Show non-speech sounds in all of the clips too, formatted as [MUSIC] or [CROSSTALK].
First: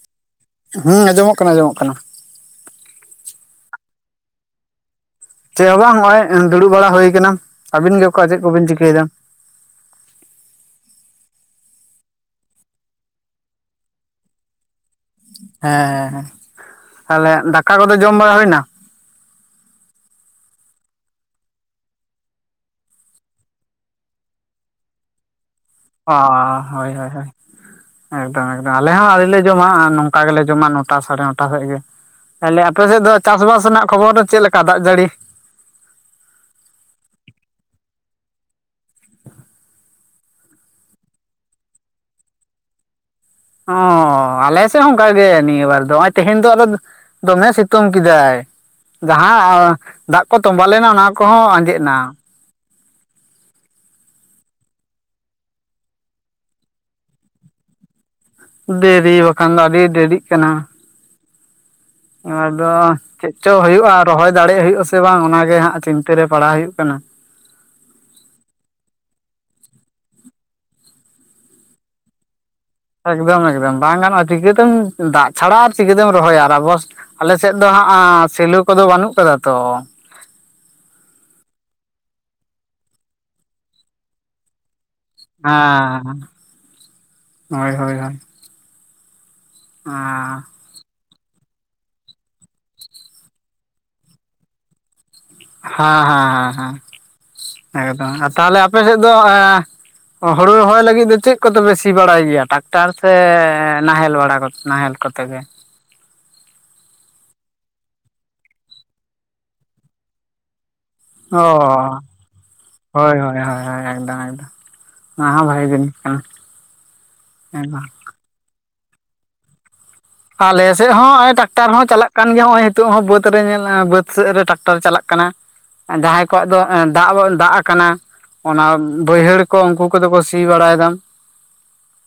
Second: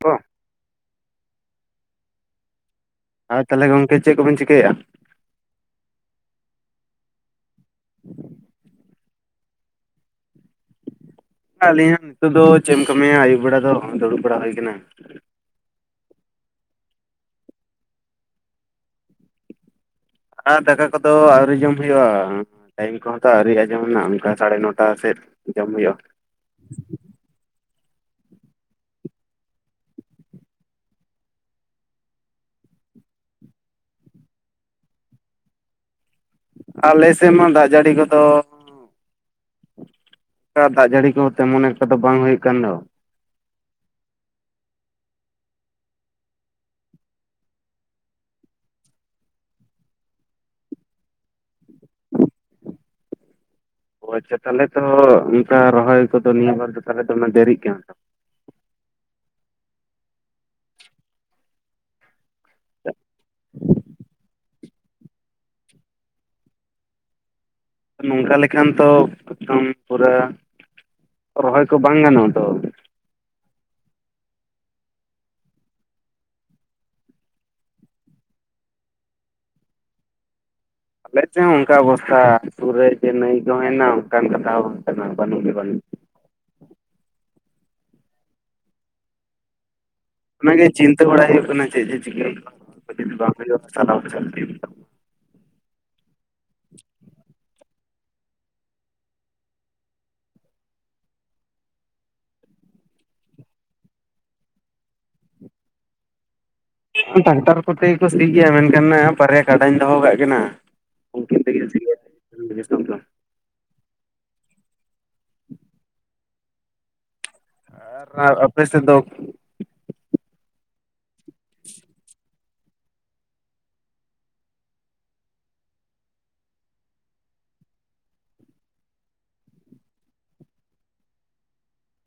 ᱛᱚᱸ ᱦᱚᱸ ᱟᱸᱚᱢᱚᱜ ᱠᱟᱱᱟ ᱟᱸᱚᱢᱚᱜ ᱠᱟᱱᱟ᱾ ᱟᱫᱚ ᱛᱟᱦᱞᱮ ᱜᱚᱝᱠᱮ ᱪᱮᱜ ᱠᱚᱵᱤᱱ ᱪᱤᱠᱟᱹᱭᱮᱜᱼᱟ? ᱪᱮᱫ ᱦᱚᱸ ᱵᱟᱝ ᱢᱟᱱᱮ ᱫᱩᱲᱩᱵ ᱵᱟᱲᱟ ᱦᱩᱭ ᱟᱠᱟᱱᱟ ᱟᱵᱤᱱ ᱜᱮ ᱚᱠᱚ ᱪᱮᱫ ᱠᱚᱵᱤᱱ ᱪᱤᱠᱟᱹᱭ ᱮᱫᱟ? ᱟᱹᱞᱤᱧᱟᱜ ᱱᱤᱛᱚᱜ ᱫᱚ ᱪᱮᱫ ᱮᱢ ᱠᱟᱹᱢᱤᱭᱟ ᱟᱹᱭᱩᱵ ᱵᱮᱲᱟ ᱫᱚ ᱫᱩᱲᱩᱵ ᱵᱟᱲᱟ ᱦᱩᱭ ᱟᱠᱟᱱᱟ᱾ ᱦᱮᱸ ᱦᱮᱸ ᱛᱟᱦᱚᱞᱮ ᱫᱟᱠᱟ ᱠᱚᱫᱚ ᱡᱚᱢ ᱵᱟᱲᱟ ᱦᱩᱭ ᱮᱱᱟ? ᱟᱨ ᱫᱟᱠᱟ ᱠᱚᱫᱚ ᱟᱹᱣᱨᱤ ᱡᱚᱢ ᱦᱩᱭᱩᱜᱼᱟ᱾ ᱴᱟᱭᱤᱢ ᱠᱚᱦᱚᱸ ᱛᱚ ᱟᱹᱣᱨᱤ ᱟᱸᱡᱚᱢ ᱮᱱᱟ ᱚᱝᱠᱟ ᱥᱟᱲᱮ ᱱᱚᱴᱟ ᱥᱮᱫ ᱡᱚᱢ ᱦᱩᱭᱩᱜᱼᱟ᱾ ᱚᱸ ᱦᱳᱭ ᱦᱳᱭ ᱦᱳᱭ ᱮᱠᱫᱚᱢ ᱮᱠᱫᱚᱢ ᱟᱞᱮ ᱦᱚᱸ ᱟᱹᱰᱤ ᱞᱮ ᱡᱚᱢᱟ ᱟᱨ ᱱᱚᱝᱠᱟ ᱜᱮᱞᱮ ᱡᱚᱢᱟ ᱱᱚᱴᱟ ᱥᱟᱲᱮ ᱱᱚᱴᱟ ᱥᱮᱫ ᱜᱮ᱾ ᱛᱟᱦᱚᱞᱮ ᱟᱯᱮᱥᱮᱫ ᱫᱚ ᱪᱟᱥ ᱵᱟᱥ ᱨᱮᱱᱟᱜ ᱠᱷᱚᱵᱚᱨ ᱫᱚ ᱪᱮᱫ ᱞᱮᱠᱟ ᱫᱟᱜ ᱡᱟᱹᱲᱤ? ᱟᱞᱮᱥᱮᱫ ᱢᱟ ᱫᱟᱜ ᱡᱟᱹᱲᱤ ᱠᱚᱫᱚ ᱠᱟ ᱫᱟᱜ ᱡᱟᱹᱲᱤ ᱠᱚ ᱛᱮᱢᱚᱱ ᱮᱠᱴᱟ ᱫᱚ ᱵᱟᱝ ᱦᱩᱭᱩᱜ ᱠᱟᱱ ᱫᱚ᱾ ᱚ ᱟᱞᱮᱥᱮᱫ ᱚᱱᱠᱟ ᱜᱮ ᱱᱤᱭᱟᱹ ᱵᱟᱨ ᱫᱚ ᱱᱚᱜᱚᱭ ᱛᱮᱦᱮᱧ ᱫᱚ ᱫᱚᱢᱮ ᱥᱤᱛᱩᱝ ᱠᱮᱫᱟᱭ᱾ ᱡᱟᱦᱟᱸ ᱫᱟᱜ ᱠᱚ ᱛᱚᱵᱟ ᱞᱮᱱᱟ ᱚᱱᱟ ᱠᱚᱦᱚᱸ ᱟᱸᱡᱮᱫ ᱮᱱᱟ᱾ ᱚ ᱟᱪᱪᱷᱟ ᱛᱟᱦᱚᱞᱮ ᱛᱚ ᱚᱱᱠᱟ ᱨᱚᱦᱚᱭ ᱠᱚᱫᱚ ᱱᱤᱭᱟᱹ ᱵᱟᱨ ᱫᱚ ᱛᱟᱦᱮᱸ ᱫᱚ ᱚᱱᱟ ᱫᱮᱨᱤᱜ ᱠᱟᱱᱟ ᱛᱚ? ᱫᱮᱨᱤ ᱵᱟᱠᱷᱟᱱ ᱫᱚ ᱟᱹᱰᱤ ᱫᱮᱨᱤᱜ ᱠᱟᱱᱟ᱾ ᱮᱵᱟᱨ ᱫᱚ ᱪᱮᱫ ᱪᱚ ᱦᱩᱭᱩᱜᱼᱟ ᱨᱚᱦᱚᱭ ᱫᱟᱲᱮ ᱦᱩᱭᱩᱜᱼᱟᱥᱮ ᱥᱮ ᱵᱟᱝ ᱚᱱᱟ ᱜᱮ ᱦᱟᱸᱜ ᱪᱤᱱᱛᱟᱹ ᱨᱮ ᱯᱟᱲᱟᱣ ᱦᱩᱭᱩᱜ ᱠᱟᱱᱟ᱾ ᱱᱚᱝᱠᱟ ᱞᱮᱠᱟᱱ ᱛᱚ ᱯᱚᱪᱷᱚᱢ ᱯᱩᱨᱟᱹ ᱨᱚᱦᱚᱭ ᱠᱚ ᱵᱟᱝ ᱜᱟᱱᱚᱜᱼᱟ ᱛᱚ᱾ ᱮᱠᱫᱚᱢ ᱮᱠᱫᱚᱢ ᱵᱟᱝ ᱜᱟᱱᱚᱜᱼᱟ ᱪᱤᱠᱟᱹᱛᱮᱢ ᱫᱟᱜ ᱪᱷᱟᱲᱟ ᱟᱨ ᱪᱤᱠᱟᱹᱛᱮᱢ ᱨᱚᱦᱚᱭᱟ ᱟᱨᱵᱚᱥ ᱟᱞᱮᱥᱮᱫ ᱫᱚ ᱦᱟᱸᱜ ᱥᱮᱞᱚ ᱠᱚᱫᱚ ᱵᱟᱹᱱᱩᱜ ᱟᱠᱟᱫᱟ ᱛᱚ᱾ ᱟᱞᱮ ᱪᱮᱫ ᱦᱚᱸ ᱚᱝᱠᱟ ᱚᱵᱚᱥᱛᱟ ᱥᱩᱨ ᱨᱮ ᱪᱮ ᱱᱟᱹᱭ ᱠᱚ ᱦᱮᱱᱟᱜ ᱚᱝᱠᱟᱱ ᱠᱟᱛᱷᱟ ᱦᱚᱸ ᱵᱟᱝ᱾ ᱠᱟᱱᱟ ᱵᱟᱹᱱᱩᱜ ᱜᱮ ᱵᱟᱹᱱᱩᱜ ᱦᱮᱸ ᱦᱳᱭ ᱦᱳᱭ ᱦᱳᱭ᱾ ᱟᱨ ᱮ ᱪᱤᱱᱛᱟᱹ ᱵᱟᱲᱟᱭ ᱦᱩᱭᱩᱜ ᱠᱟᱱᱟ ᱪᱮᱫ ᱡᱮ ᱪᱤᱠᱟᱹ ᱦᱩᱭᱩᱜᱼᱟ [UNINTELLIGIBLE] ᱡᱚᱫᱤ ᱵᱟᱝ ᱦᱩᱭᱩᱜᱼᱟ [UNINTELLIGIBLE] ᱦᱟᱸ ᱦᱟᱸ ᱦᱟᱸ ᱦᱟᱸ ᱮᱠᱫᱚᱢ ᱟ ᱛᱟᱦᱞᱮ ᱟᱯᱮ ᱥᱮᱫ ᱫᱚ ᱮᱸ ᱦᱩᱲᱩ ᱨᱚᱦᱚᱭ ᱞᱟᱹᱜᱤᱫ ᱫᱚ ᱪᱮᱜ ᱠᱚᱛᱮ ᱯᱮ ᱥᱤ ᱵᱟᱲᱟᱭ ᱜᱮᱭᱟ ᱴᱟᱠᱴᱟᱨ ᱥᱮ ᱱᱟᱦᱮᱞ ᱵᱟᱲᱟ ᱱᱟᱦᱮᱞ? ᱠᱟᱛᱮ ᱜᱮ᱾ ᱴᱟᱠᱴᱟᱨ ᱠᱚᱛᱮ ᱜᱮ ᱠᱚ ᱥᱤᱭ ᱜᱮᱭᱟ ᱢᱮᱱᱠᱷᱟᱱ ᱵᱟᱨᱭᱟ ᱠᱟᱰᱟᱧ ᱫᱚᱦᱚ ᱠᱟᱜ ᱠᱤᱱᱟ᱾ ᱩᱱᱠᱤᱱ ᱚ ᱛᱮᱜᱮ ᱥᱤ ᱦᱩᱭᱩᱜᱼᱟ᱾ ᱦᱳᱭ ᱦᱳᱭ ᱦᱳᱭ ᱮᱠᱫᱚᱢ ᱮᱠᱫᱚᱢ᱾ ᱚᱱᱟ ᱦᱚᱸ ᱵᱷᱟᱜᱤ ᱡᱟᱹᱱᱤᱥ ᱠᱟᱱᱟ ᱦᱮᱸᱢᱟ ᱟᱨ ᱟᱯᱮ ᱥᱮᱫ ᱫᱚ ᱟᱞᱮ ᱥᱮᱫ ᱦᱚᱸ ᱱᱚᱜ ᱚᱭ ᱴᱟᱠᱴᱟᱨ ᱦᱚᱸ ᱪᱟᱞᱟᱜ ᱠᱟᱱᱟ ᱱᱚᱜ ᱚᱭ ᱱᱤᱛᱚᱜ ᱦᱚᱸ ᱵᱟᱹᱫ ᱨᱮ ᱧᱮᱞ ᱵᱟᱹᱫ ᱥᱮᱫ ᱨᱮ ᱴᱟᱠᱴᱟᱨ ᱪᱟᱞᱟᱜ ᱠᱟᱱᱟ ᱡᱟᱦᱟᱸᱭ ᱠᱚᱣᱟᱜ ᱫᱚ ᱫᱟᱜ ᱜᱚᱫ ᱫᱟᱜ ᱟᱠᱟᱱᱟ ᱚᱱᱟ ᱵᱟᱹᱭᱦᱟᱹᱲ ᱠᱚ ᱩᱱᱠᱩ ᱠᱚᱫᱚ ᱠᱚ ᱥᱤ ᱵᱟᱲᱟᱭᱮᱫᱟ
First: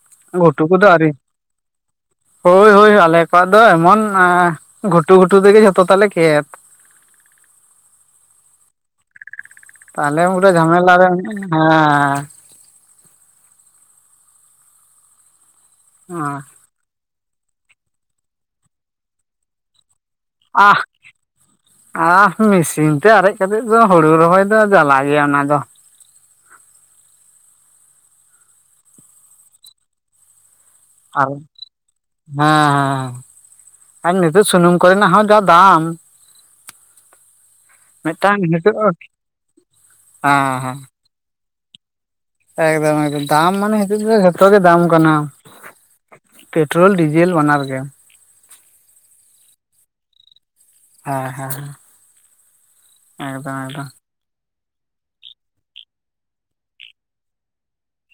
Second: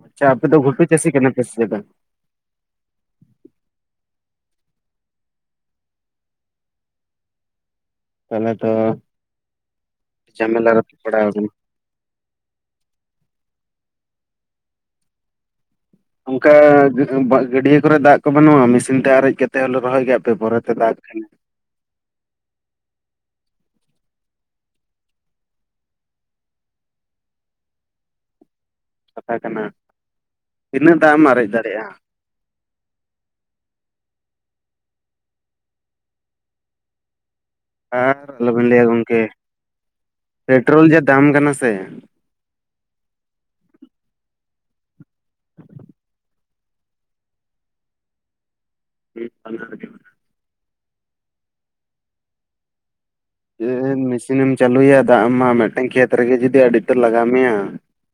ᱟᱪᱪᱷᱟ ᱟᱯᱮ ᱫᱚ ᱜᱷᱩᱴᱩ ᱠᱚᱫᱚ ᱟᱹᱣᱨᱤ ᱪᱟᱹᱥᱤ ᱠᱟᱱᱟ ᱯᱮ ᱥᱮ ᱵᱟᱝ ᱦᱳᱭ ᱦᱳᱭ ᱟᱞᱮ ᱠᱚᱣᱟᱜ ᱫᱚ ᱮᱢᱚᱱ ᱜᱷᱩᱴᱩ ᱜᱷᱩᱴᱩ ᱛᱮᱜᱮ ᱡᱷᱚᱛᱚ ᱛᱟᱞᱮ ᱠᱷᱮᱛ ᱛᱟᱦᱚᱞᱮ ᱛᱚ ᱛᱟᱦᱚᱞᱮ ᱩᱱ ᱨᱮ ᱡᱷᱟᱢᱮᱞᱟ ᱨᱮᱯᱮ ᱜᱮ ᱯᱟᱲᱟᱣ ᱢᱮᱱᱟᱜ-ᱟ ᱠᱟᱱᱟ ᱦᱮᱸ ᱚᱱᱠᱟ ᱜᱟᱹᱰᱤᱭᱟᱹ ᱠᱚᱨᱮ ᱫᱟᱜ ᱠᱚ ᱵᱟᱹᱱᱩᱜᱼᱟ ᱢᱮᱥᱤᱱ ᱛᱮ ᱟᱨᱮᱡ ᱠᱟᱛᱮᱫ ᱦᱚᱞᱮ ᱨᱚᱦᱚᱭ ᱜᱮᱭᱟ ᱟᱯᱮ ᱦᱟᱯᱮ ᱯᱚᱨᱮ ᱛᱮ ᱫᱟᱜ ᱠᱷᱟᱱᱮ ᱟ ᱢᱮᱥᱤᱱ ᱛᱮ ᱟᱨᱮᱡ ᱠᱟᱛᱮᱜ ᱫᱚ ᱦᱩᱲᱩ ᱨᱚᱦᱚᱭ ᱫᱚ ᱡᱟᱞᱟ ᱜᱮᱭᱟ ᱚᱱᱟ ᱫᱚ᱾ ᱠᱟᱛᱷᱟ ᱠᱟᱱᱟ ᱛᱤᱱᱟᱹᱜ ᱫᱟᱜ ᱮᱢ ᱟᱨ ᱟᱨᱮᱡ ᱫᱟᱲᱮᱭᱟᱜᱼᱟ ᱦᱮᱸ ᱦᱮᱸ ᱟᱨ ᱱᱤᱛᱚᱜ ᱥᱩᱱᱩᱢ ᱠᱚᱨᱮᱱᱟᱜ ᱦᱚᱸ ᱡᱟ ᱫᱟᱢ ᱟᱨ ᱢᱤᱫᱴᱟᱝ ᱟᱞᱚᱵᱤᱱ ᱱᱤᱛᱚᱜ ᱞᱟᱹᱭᱟ ᱦᱮᱸ ᱜᱚᱝᱠᱮ ᱦᱮᱸ ᱯᱮᱴᱨᱳᱞ ᱡᱟ ᱫᱟᱢ ᱠᱟᱱᱟ ᱥᱮ ᱮᱠᱫᱚᱢ ᱮᱠᱫᱚᱢ ᱫᱟᱢ ᱢᱟᱱᱮ ᱱᱤᱸᱛᱚᱜ ᱫᱚ ᱡᱷᱚᱛᱚ ᱜᱮ ᱫᱟᱢ ᱠᱟᱱᱟ [INAUDIBLE] ᱯᱮᱴᱨᱳᱞ ᱰᱤᱡᱮᱞ ᱵᱟᱱᱟᱨ ᱜᱮ ᱦᱮᱸ ᱵᱟᱱᱟᱨ ᱜᱮ ᱦᱮᱸ ᱦᱮᱸ ᱦᱮᱸ [UNINTELLIGIBLE] ᱢᱮᱥᱤᱱᱮᱢ ᱪᱟᱹᱞᱩᱭᱟ ᱫᱟᱜ ᱮᱢ ᱮᱢᱟᱜ-ᱟ ᱢᱤᱫᱴᱮᱱ ᱠᱷᱮᱛ ᱨᱮᱜᱮ ᱡᱩᱫᱤ ᱟᱹᱰᱤ ᱩᱛᱟᱹᱨ ᱞᱟᱜᱟᱣ ᱢᱮᱭᱟ